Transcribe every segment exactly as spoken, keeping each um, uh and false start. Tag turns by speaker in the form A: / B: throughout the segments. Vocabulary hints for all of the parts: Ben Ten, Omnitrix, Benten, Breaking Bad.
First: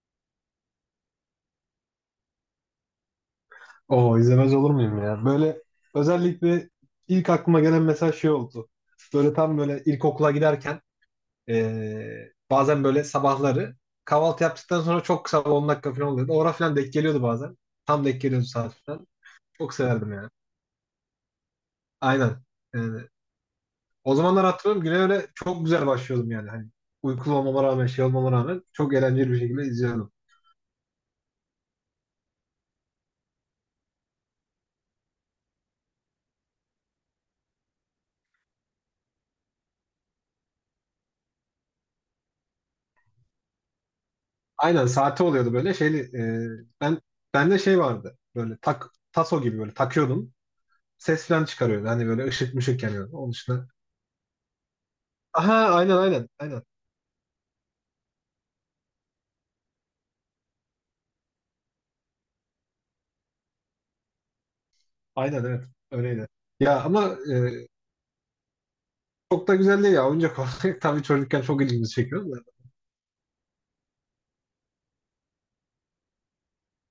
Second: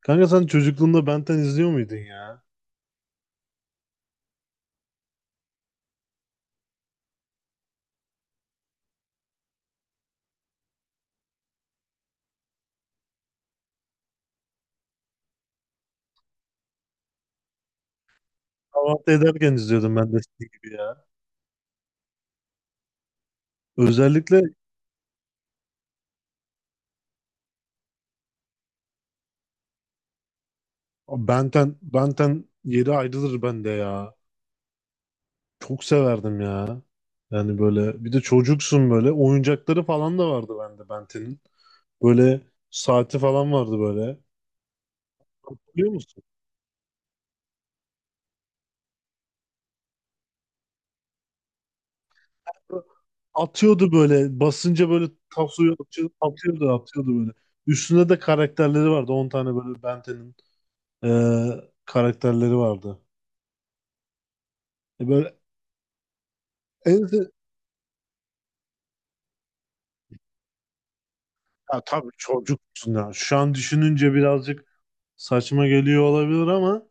A: Kanka sen çocukluğunda Benten izliyor muydun ya?
B: Oo, izlemez olur muyum ya? Böyle özellikle ilk aklıma gelen mesela şey oldu. Böyle tam böyle ilkokula giderken eee, bazen böyle sabahları kahvaltı yaptıktan sonra çok kısa on dakika falan oluyordu. Orada falan denk geliyordu bazen. Tam denk geliyordu saat falan.
A: Kahvaltı ederken
B: Çok
A: izliyordum ben
B: severdim
A: de
B: yani.
A: senin gibi ya.
B: Aynen. Yani o
A: Özellikle
B: zamanlar hatırlıyorum güne öyle çok güzel başlıyordum yani. Hani uykulu olmama rağmen şey olmama rağmen çok eğlenceli bir şekilde izliyordum.
A: Benten, Benten yeri ayrılır bende ya. Çok severdim ya. Yani böyle bir de çocuksun böyle. Oyuncakları falan da vardı bende Benten'in. Böyle saati falan vardı böyle.
B: Aynen saati oluyordu böyle
A: Hatırlıyor
B: şeyli.
A: musun?
B: eee ben, bende şey vardı. Böyle tak taso gibi böyle takıyordum. Ses falan çıkarıyor, hani böyle ışık mışık yanıyor. Onun dışında.
A: Atıyordu böyle basınca böyle
B: Aha,
A: tavsuyu
B: aynen,
A: atıyordu,
B: aynen. Aynen.
A: atıyordu atıyordu böyle. Üstünde de karakterleri vardı. On tane böyle Benten'in eee, karakterleri vardı. E böyle.
B: Aynen, evet. Öyleydi. Ya
A: En
B: ama
A: se-
B: e, çok da güzel değil ya. Oyuncak olarak tabii çocukken çok
A: Ya
B: ilgimizi
A: tabii
B: çekiyor da.
A: çocuksun ya. Şu an düşününce birazcık saçma geliyor olabilir ama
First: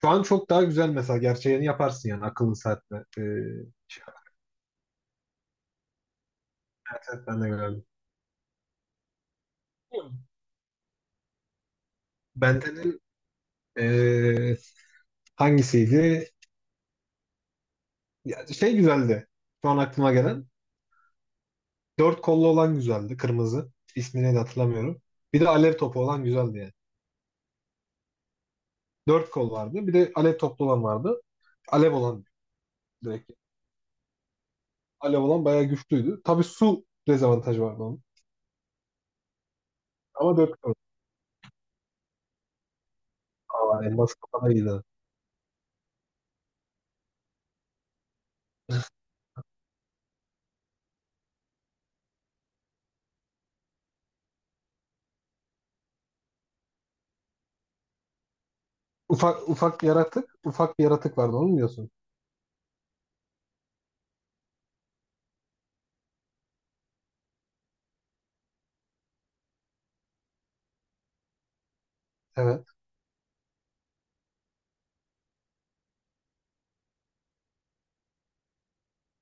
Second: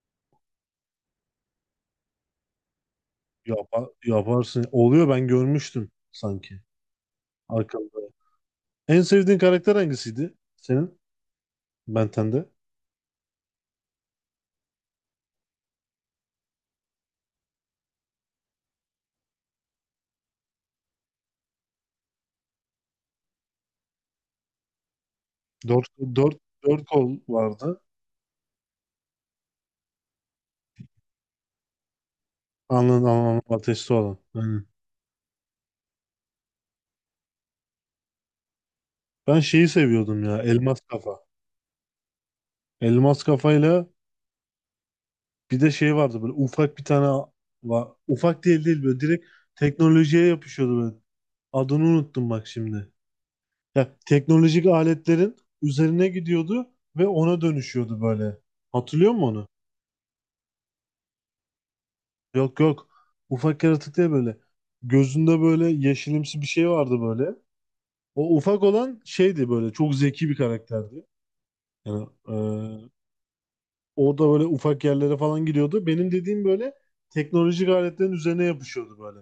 B: Şu an çok daha güzel mesela. Gerçeğini yaparsın yani akıllı saatle. E,
A: yapa-
B: şey,
A: yaparsın. Oluyor, ben görmüştüm sanki
B: ben de gördüm.
A: arkamda. En sevdiğin karakter hangisiydi senin? Benten'de.
B: Benden'in e, hangisiydi? Ya, şey güzeldi. Şu an aklıma gelen. Dört kollu olan güzeldi. Kırmızı. İsmini de hatırlamıyorum. Bir de alev
A: Dört,
B: topu olan
A: dört,
B: güzeldi yani.
A: dört kol vardı.
B: Dört kol vardı. Bir de alev toplu olan vardı. Alev olan
A: Anladım,
B: direkt.
A: anladım. Ateşli olan. Aynen.
B: Alev olan bayağı güçlüydü. Tabii su dezavantajı vardı onun.
A: Ben şeyi seviyordum
B: Ama
A: ya.
B: dört kaldı.
A: Elmas kafa. Elmas
B: Aa,
A: kafayla
B: elmas kafada iyiydi.
A: bir de şey vardı böyle, ufak bir tane. Va- ufak değil değil böyle, direkt teknolojiye yapışıyordu böyle. Adını unuttum bak şimdi. Ya, teknolojik aletlerin üzerine gidiyordu ve ona dönüşüyordu böyle. Hatırlıyor musun onu?
B: Ufak, ufak yaratık. Ufak bir yaratık vardı, onu mu diyorsun?
A: Yok, yok. Ufak yaratık değil böyle. Gözünde böyle yeşilimsi bir şey vardı böyle. O ufak olan şeydi böyle. Çok zeki bir karakterdi. Yani e,
B: Evet.
A: o da böyle ufak yerlere falan gidiyordu. Benim dediğim böyle teknolojik aletlerin üzerine yapışıyordu böyle.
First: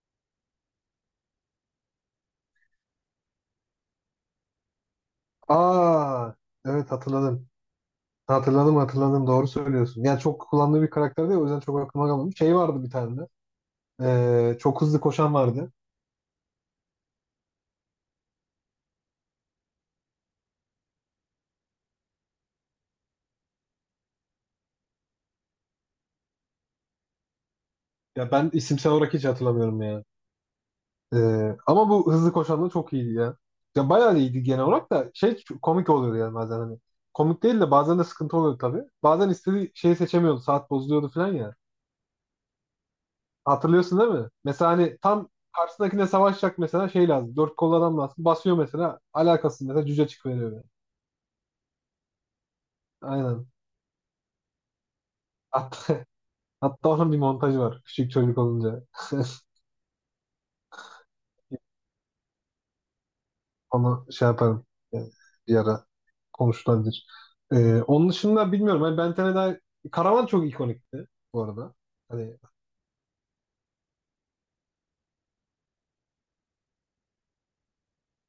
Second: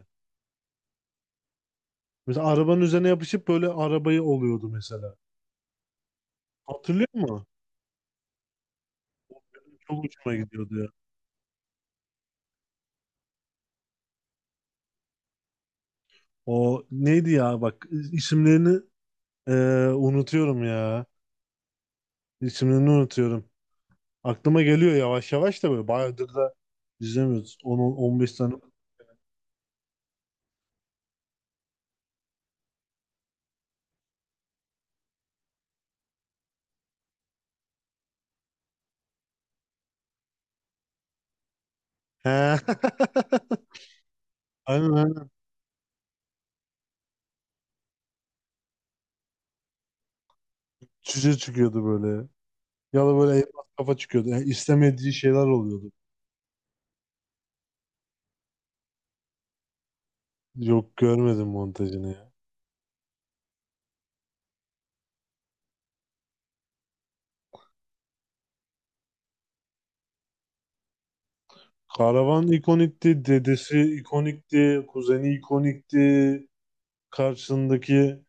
A: Mesela arabanın üzerine yapışıp böyle arabayı oluyordu mesela.
B: Aa, evet,
A: Hatırlıyor musun?
B: hatırladım. Hatırladım, hatırladım, doğru söylüyorsun.
A: Çok
B: Yani
A: hoşuma
B: çok
A: gidiyordu
B: kullandığı
A: ya.
B: bir karakter değil, o yüzden çok aklıma kalmadı. Şey vardı bir tane de. Ee, çok hızlı koşan vardı.
A: O neydi ya bak, isimlerini Ee, unutuyorum ya. İsimlerini unutuyorum. Aklıma geliyor yavaş yavaş da böyle. Bayağıdır da izlemiyoruz.
B: Ya
A: on on beş
B: ben
A: tane.
B: isimsel olarak hiç hatırlamıyorum ya. Ee, ama bu hızlı koşan da çok iyiydi ya. Ya bayağı iyiydi, genel olarak da şey çok komik oluyordu yani bazen hani. Komik değil de bazen de sıkıntı oluyordu tabii. Bazen istediği şeyi seçemiyordu. Saat bozuluyordu falan ya.
A: He.
B: Hatırlıyorsun değil mi? Mesela
A: Aynen,
B: hani tam
A: aynen.
B: karşısındakine savaşacak, mesela şey lazım. Dört kollu adam lazım. Basıyor mesela. Alakasız mesela cüce çıkıveriyor böyle.
A: Cüce çıkıyordu böyle. Ya da böyle
B: Aynen.
A: elmas kafa çıkıyordu. Yani istemediği şeyler
B: Hatta,
A: oluyordu.
B: hatta onun bir montajı var. Küçük çocuk olunca.
A: Yok, görmedim montajını ya.
B: Onu şey yaparım. Yani bir ara konuşulabilir. Ee, onun dışında bilmiyorum. Hani Bentene'den Karavan çok ikonikti bu arada. Hani
A: Karavan ikonikti. Dedesi ikonikti. Kuzeni ikonikti. Karşısındaki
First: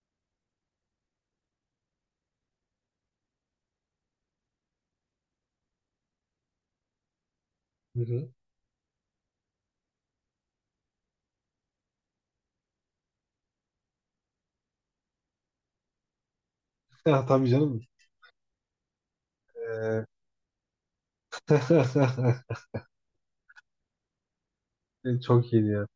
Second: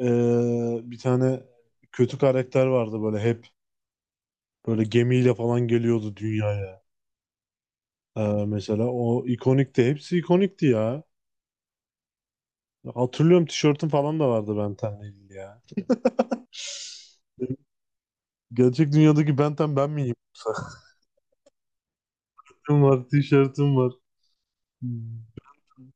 A: ee, bir tane kötü karakter vardı böyle hep. Böyle gemiyle falan geliyordu dünyaya.
B: hı
A: Ee,
B: hı.
A: Mesela o ikonikti. Hepsi ikonikti ya. Hatırlıyorum, tişörtüm falan da vardı Ben Ten'le ilgili ya.
B: Ya, tabii canım.
A: Gerçek dünyadaki Ben Ten ben
B: Ee,
A: miyim? Sakalım var, tişörtüm var.
B: çok iyiydi ya.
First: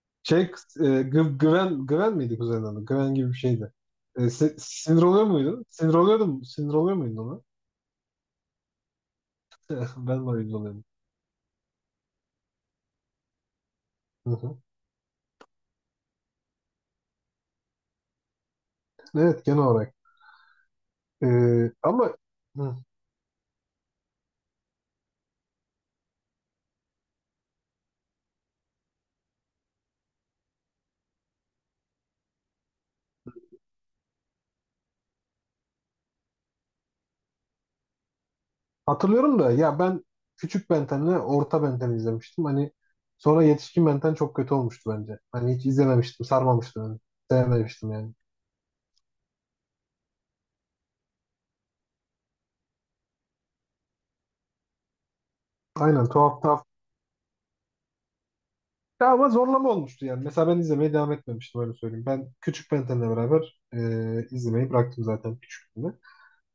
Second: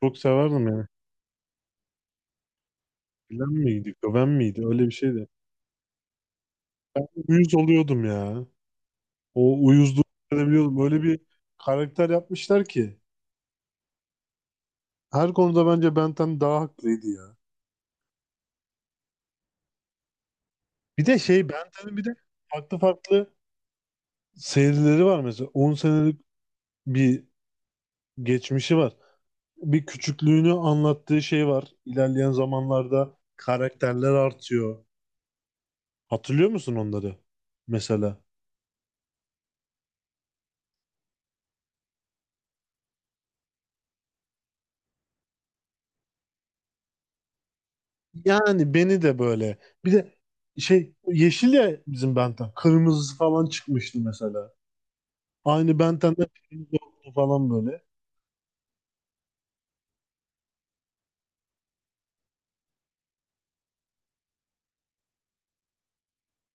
A: Çok
B: Şey, e,
A: severdim yani.
B: Gü- Güven, Güven miydi kuzenin adı? Güven gibi bir
A: Bilen
B: şeydi.
A: miydik, ben
B: E, si-
A: miydi? Öyle bir
B: sinir oluyor
A: şeydi.
B: muydun? Sinir oluyordum. Sinir oluyor muydun ona?
A: Uyuz oluyordum ya. O uyuzluğu
B: Ben de oyuncu
A: hissedebiliyordum.
B: oluyordum.
A: Öyle bir karakter yapmışlar ki.
B: Hı hı.
A: Her konuda bence Ben Ten daha haklıydı ya.
B: Evet, genel olarak.
A: Bir de
B: E,
A: şey, Ben Ten'in bir de
B: ama hı,
A: farklı farklı serileri var mesela. On senelik bir geçmişi var. Bir küçüklüğünü anlattığı şey var. İlerleyen zamanlarda karakterler artıyor. Hatırlıyor musun onları? Mesela.
B: hatırlıyorum da ya, ben küçük Benten'le orta Benten izlemiştim. Hani sonra yetişkin Benten çok kötü olmuştu bence. Hani hiç izlememiştim, sarmamıştım yani. Sevmemiştim yani.
A: Yani beni de böyle. Bir de şey, yeşil ya bizim Benten. Kırmızısı falan çıkmıştı mesela. Aynı
B: Aynen,
A: Benten'de
B: tuhaf tuhaf.
A: kırmızı oldu falan böyle.
B: Ya ama zorlama olmuştu yani. Mesela ben izlemeye devam etmemiştim, öyle söyleyeyim. Ben küçük Benten'le beraber e, izlemeyi bıraktım zaten küçüklüğümde.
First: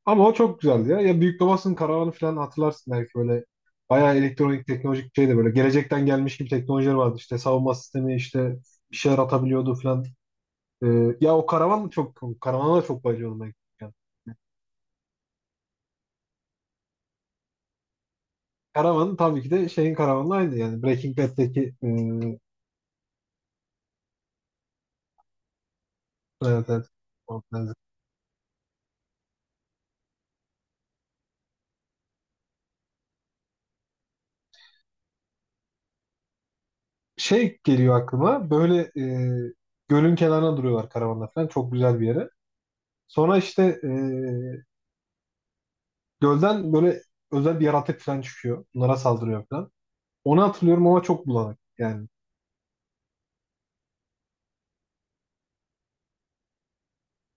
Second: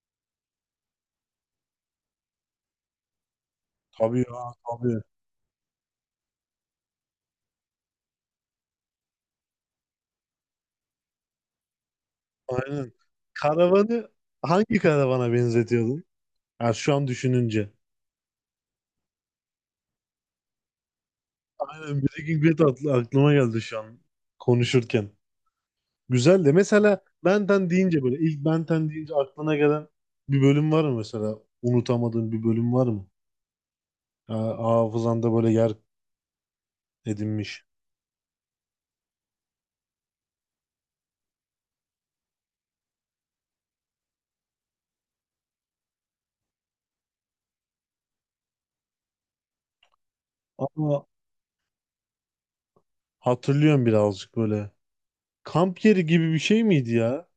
B: Ama o çok güzeldi ya. Ya Büyük Babasının Karavanı falan hatırlarsın belki, böyle bayağı
A: Tabii ya,
B: elektronik
A: tabii.
B: teknolojik şeydi, böyle gelecekten gelmiş gibi teknolojiler vardı, işte savunma sistemi, işte bir şeyler atabiliyordu falan. Ee, ya o karavan çok, karavana da
A: Aynen.
B: çok bayılıyordum ben küçükken.
A: Karavanı hangi karavana benzetiyordun? Yani şu an düşününce.
B: Karavan tabii ki de şeyin karavanla aynı, yani Breaking Bad'deki, e,
A: Aynen, Breaking Bad aklı- aklıma geldi şu an konuşurken. Güzel, de
B: evet, evet.
A: mesela
B: O
A: Benten
B: benzer.
A: deyince, böyle ilk Benten deyince aklına gelen bir bölüm var mı mesela? Unutamadığın bir bölüm var mı? Ya, hafızanda böyle yer
B: Şey
A: edinmiş.
B: geliyor aklıma böyle, e, gölün kenarına duruyorlar karavanla falan, çok güzel bir yere. Sonra işte e, gölden böyle özel bir yaratık falan çıkıyor. Bunlara saldırıyor falan. Onu hatırlıyorum ama
A: Ama
B: çok bulanık yani.
A: hatırlıyorum birazcık böyle. Kamp yeri gibi bir şey miydi ya?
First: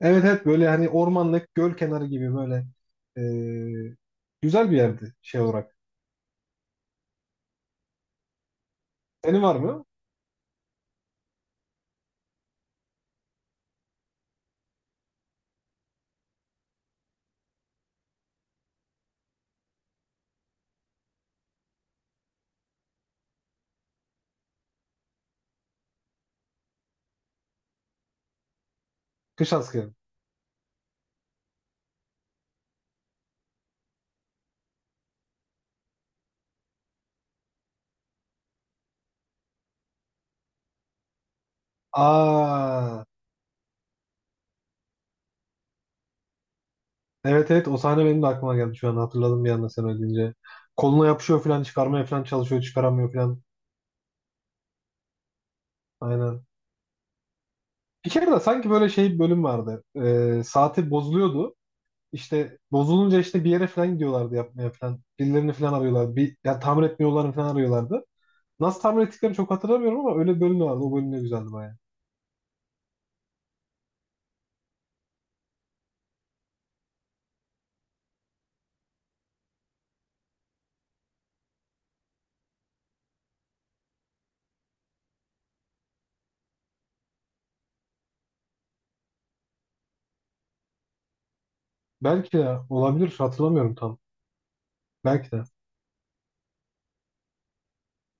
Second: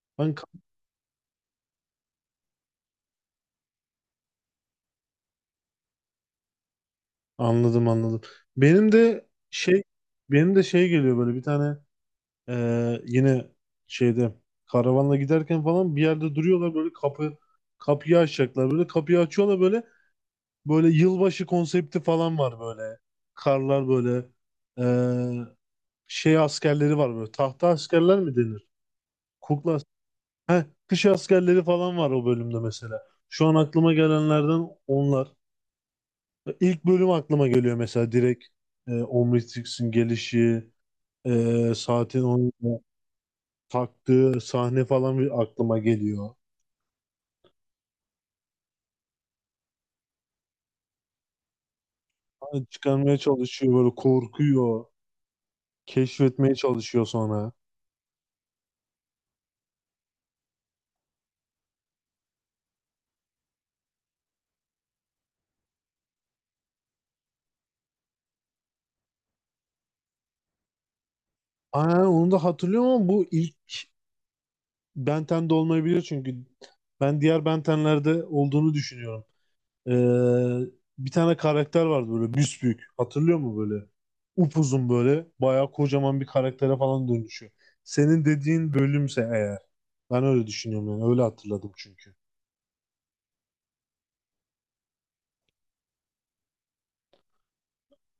B: Evet,
A: Ben
B: evet,
A: kamp-
B: böyle hani ormanlık göl kenarı gibi böyle, e, güzel bir yerdi şey olarak.
A: Anladım, anladım. Benim de
B: Senin var
A: şey
B: mı?
A: benim de şey geliyor böyle, bir tane eee, yine şeyde, karavanla giderken falan bir yerde duruyorlar böyle, kapı kapıyı açacaklar, böyle kapıyı açıyorlar böyle. Böyle yılbaşı konsepti falan var böyle. Karlar böyle eee, şey askerleri var böyle. Tahta askerler mi denir?
B: Kış
A: Kukla as-
B: askeri.
A: Heh, kış askerleri falan var o bölümde mesela. Şu an aklıma gelenlerden onlar. İlk bölüm aklıma geliyor mesela direkt. E, Omnitrix'in gelişi, eee, saatin, onun
B: Aa,
A: taktığı sahne falan bir aklıma geliyor.
B: evet, evet, o sahne benim de aklıma geldi şu an, hatırladım bir anda sen öyle deyince. Koluna yapışıyor falan, çıkarmaya falan çalışıyor,
A: Hani
B: çıkaramıyor
A: çıkarmaya
B: falan.
A: çalışıyor böyle, korkuyor.
B: Aynen.
A: Keşfetmeye çalışıyor sonra.
B: Bir kere de sanki böyle şey bir bölüm vardı. Ee, saati bozuluyordu. İşte bozulunca işte bir yere falan gidiyorlardı yapmaya falan. Birilerini falan arıyorlardı. Bir, ya tamir etmiyorlarını falan arıyorlardı. Nasıl tahmin ettiklerini çok hatırlamıyorum ama öyle bir bölüm vardı. O bölüm de güzeldi baya.
A: Aynen, onu da hatırlıyorum ama bu ilk Ben Ten de olmayabilir, çünkü ben diğer Benten'lerde olduğunu düşünüyorum. Ee, bir tane karakter vardı böyle, büsbük. Hatırlıyor mu böyle? Upuzun böyle, bayağı kocaman bir karaktere falan dönüşüyor. Senin dediğin bölümse eğer. Ben öyle düşünüyorum yani, öyle hatırladım çünkü.
B: Belki de olabilir. Hatırlamıyorum tam. Belki de.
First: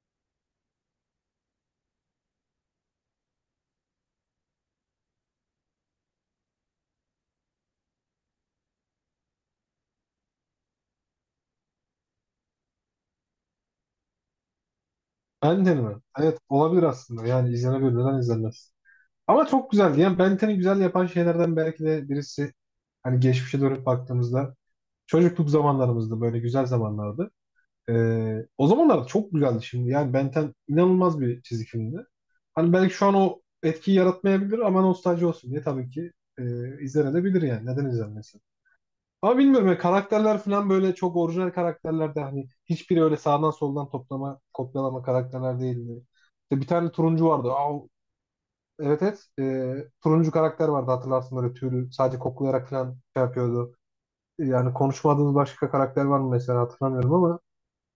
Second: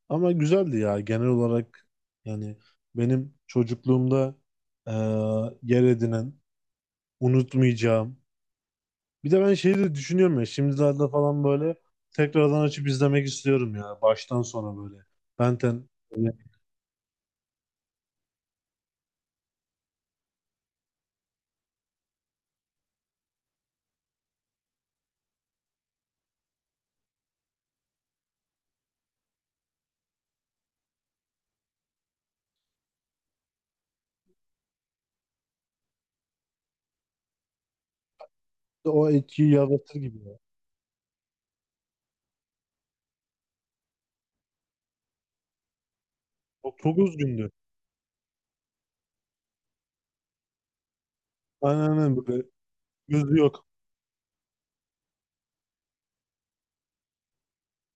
A: Ama güzeldi ya genel olarak, yani benim çocukluğumda eee, yer edinen, unutmayacağım. Bir de ben şeyi de düşünüyorum ya, şimdilerde falan böyle tekrardan açıp izlemek istiyorum ya, baştan sona böyle.
B: Ben Ten'i
A: Benten
B: mi?
A: yani
B: Evet, olabilir aslında. Yani izlenebilir. Neden izlenmez? Ama çok güzeldi. Yani Ben Ten'i güzel yapan şeylerden belki de birisi, hani geçmişe dönüp baktığımızda çocukluk zamanlarımızda böyle güzel zamanlardı. Ee, o zamanlar çok güzeldi, şimdi. Yani Ben Ten inanılmaz bir çizgi filmdi. Hani belki şu an o etkiyi yaratmayabilir ama nostalji olsun diye tabii ki e, izlenebilir yani. Neden izlenmesin?
A: o
B: Ama
A: etkiyi
B: bilmiyorum ya,
A: yaratır gibi ya.
B: karakterler falan böyle çok orijinal karakterler de, hani hiçbiri öyle sağdan soldan toplama, kopyalama karakterler değildi. İşte bir
A: Çok,
B: tane
A: çok
B: turuncu
A: üzgündü.
B: vardı. Aa, evet, evet. Ee, turuncu karakter vardı, hatırlarsın böyle
A: Aynen,
B: tüylü,
A: aynen
B: sadece
A: böyle,
B: koklayarak falan şey
A: yüzü yok.
B: yapıyordu. Yani konuşmadığımız başka karakter var mı mesela, hatırlamıyorum ama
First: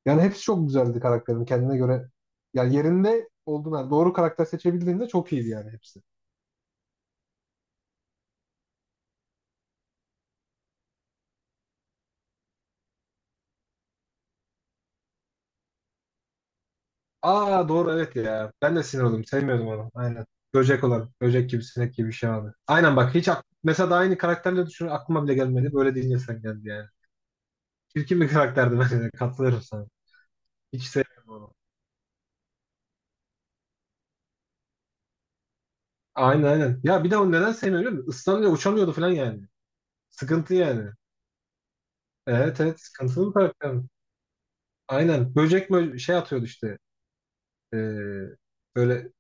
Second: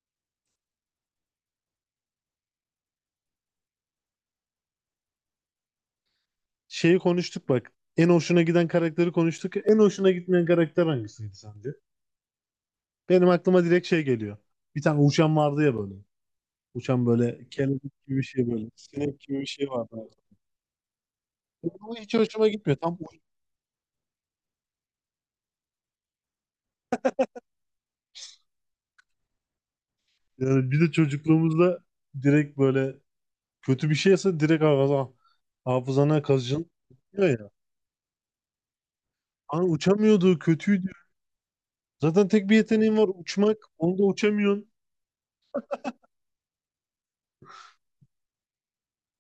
B: yani hepsi çok güzeldi, karakterin kendine göre. Yani yerinde olduğun doğru karakter seçebildiğinde çok iyiydi yani hepsi.
A: Şeyi konuştuk bak. En hoşuna giden karakteri konuştuk. En hoşuna gitmeyen karakter hangisiydi sence? Benim aklıma direkt şey geliyor. Bir tane uçan vardı ya böyle. Uçan böyle
B: Aa,
A: kelebek
B: doğru, evet
A: gibi bir şey
B: ya.
A: böyle.
B: Ben de sinir
A: Sinek
B: oldum.
A: gibi bir
B: Sevmiyordum
A: şey
B: onu.
A: vardı.
B: Aynen. Böcek olan. Böcek gibi, sinek
A: Bu
B: gibi bir
A: hiç
B: şey
A: hoşuma
B: vardı.
A: gitmiyor. Tam
B: Aynen bak,
A: uç-
B: hiç ak- mesela da aynı karakterle düşün, aklıma bile gelmedi. Böyle deyince sen, geldi yani. Çirkin bir karakterdi bence de. Katılıyorum sana.
A: yani, bir
B: Hiç
A: de
B: sevmiyorum onu.
A: çocukluğumuzda direkt böyle, kötü bir şeyse direkt hafıza, hafızana
B: Aynen,
A: kazıcın.
B: aynen. Ya bir de
A: Ya,
B: onu
A: ya.
B: neden sevmiyorum biliyor musun? Islanıyor, uçamıyordu falan yani.
A: Hani uçamıyordu,
B: Sıkıntı yani.
A: kötüydü. Zaten tek bir
B: Evet, evet,
A: yeteneğin var,
B: sıkıntılı bir
A: uçmak.
B: karakter.
A: Onu da uçamıyorsun.
B: Aynen. Böcek böyle şey atıyordu işte. Ee, böyle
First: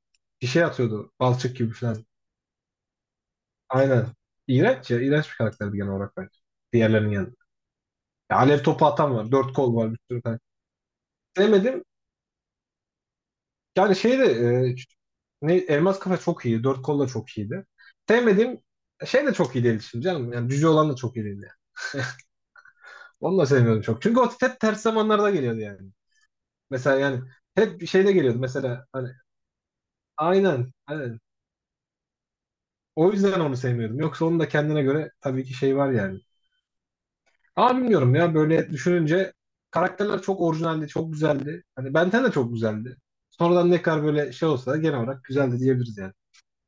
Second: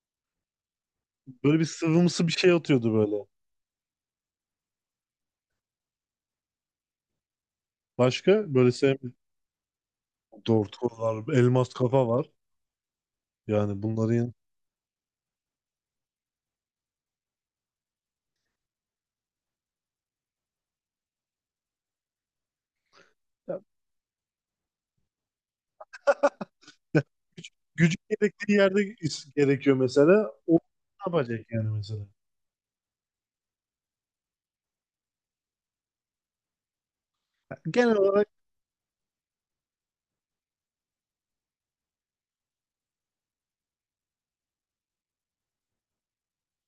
B: bir şey atıyordu. Balçık
A: Böyle bir
B: gibi falan.
A: sıvımsı bir şey atıyordu böyle.
B: Aynen. İğrenç ya. İğrenç bir karakterdi genel olarak bence. Diğerlerinin yanında. Ya
A: Başka
B: alev
A: böyle
B: topu atan
A: sevmediğim
B: var. Dört kol var, bir sürü tane.
A: Dorto var, elmas
B: Sevmedim.
A: kafa var. Yani
B: Yani şey de
A: bunların
B: e, ne, Elmas Kafa çok iyi. Dört kol da çok iyiydi. Sevmedim. Şey de çok iyi değildi şimdi canım. Yani cüce olan da çok iyi değildi yani. Onu da
A: ya,
B: sevmiyordum çok. Çünkü o hep ters zamanlarda geliyordu yani. Mesela
A: ya,
B: yani
A: güç,
B: hep
A: gücün
B: şeyde geliyordu
A: gerektiği yerde
B: mesela hani,
A: is- gerekiyor mesela. O ne
B: aynen, aynen.
A: yapacak yani mesela?
B: O yüzden onu sevmiyordum. Yoksa onun da kendine göre tabii ki şey var yani. Ama
A: Genel
B: bilmiyorum
A: olarak,
B: ya, böyle düşününce karakterler çok orijinaldi, çok güzeldi. Hani Benten de çok güzeldi. Sonradan ne kadar böyle şey olsa da genel olarak güzeldi diyebiliriz yani.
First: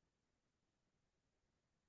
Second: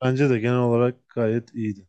A: bence de genel olarak gayet iyiydi.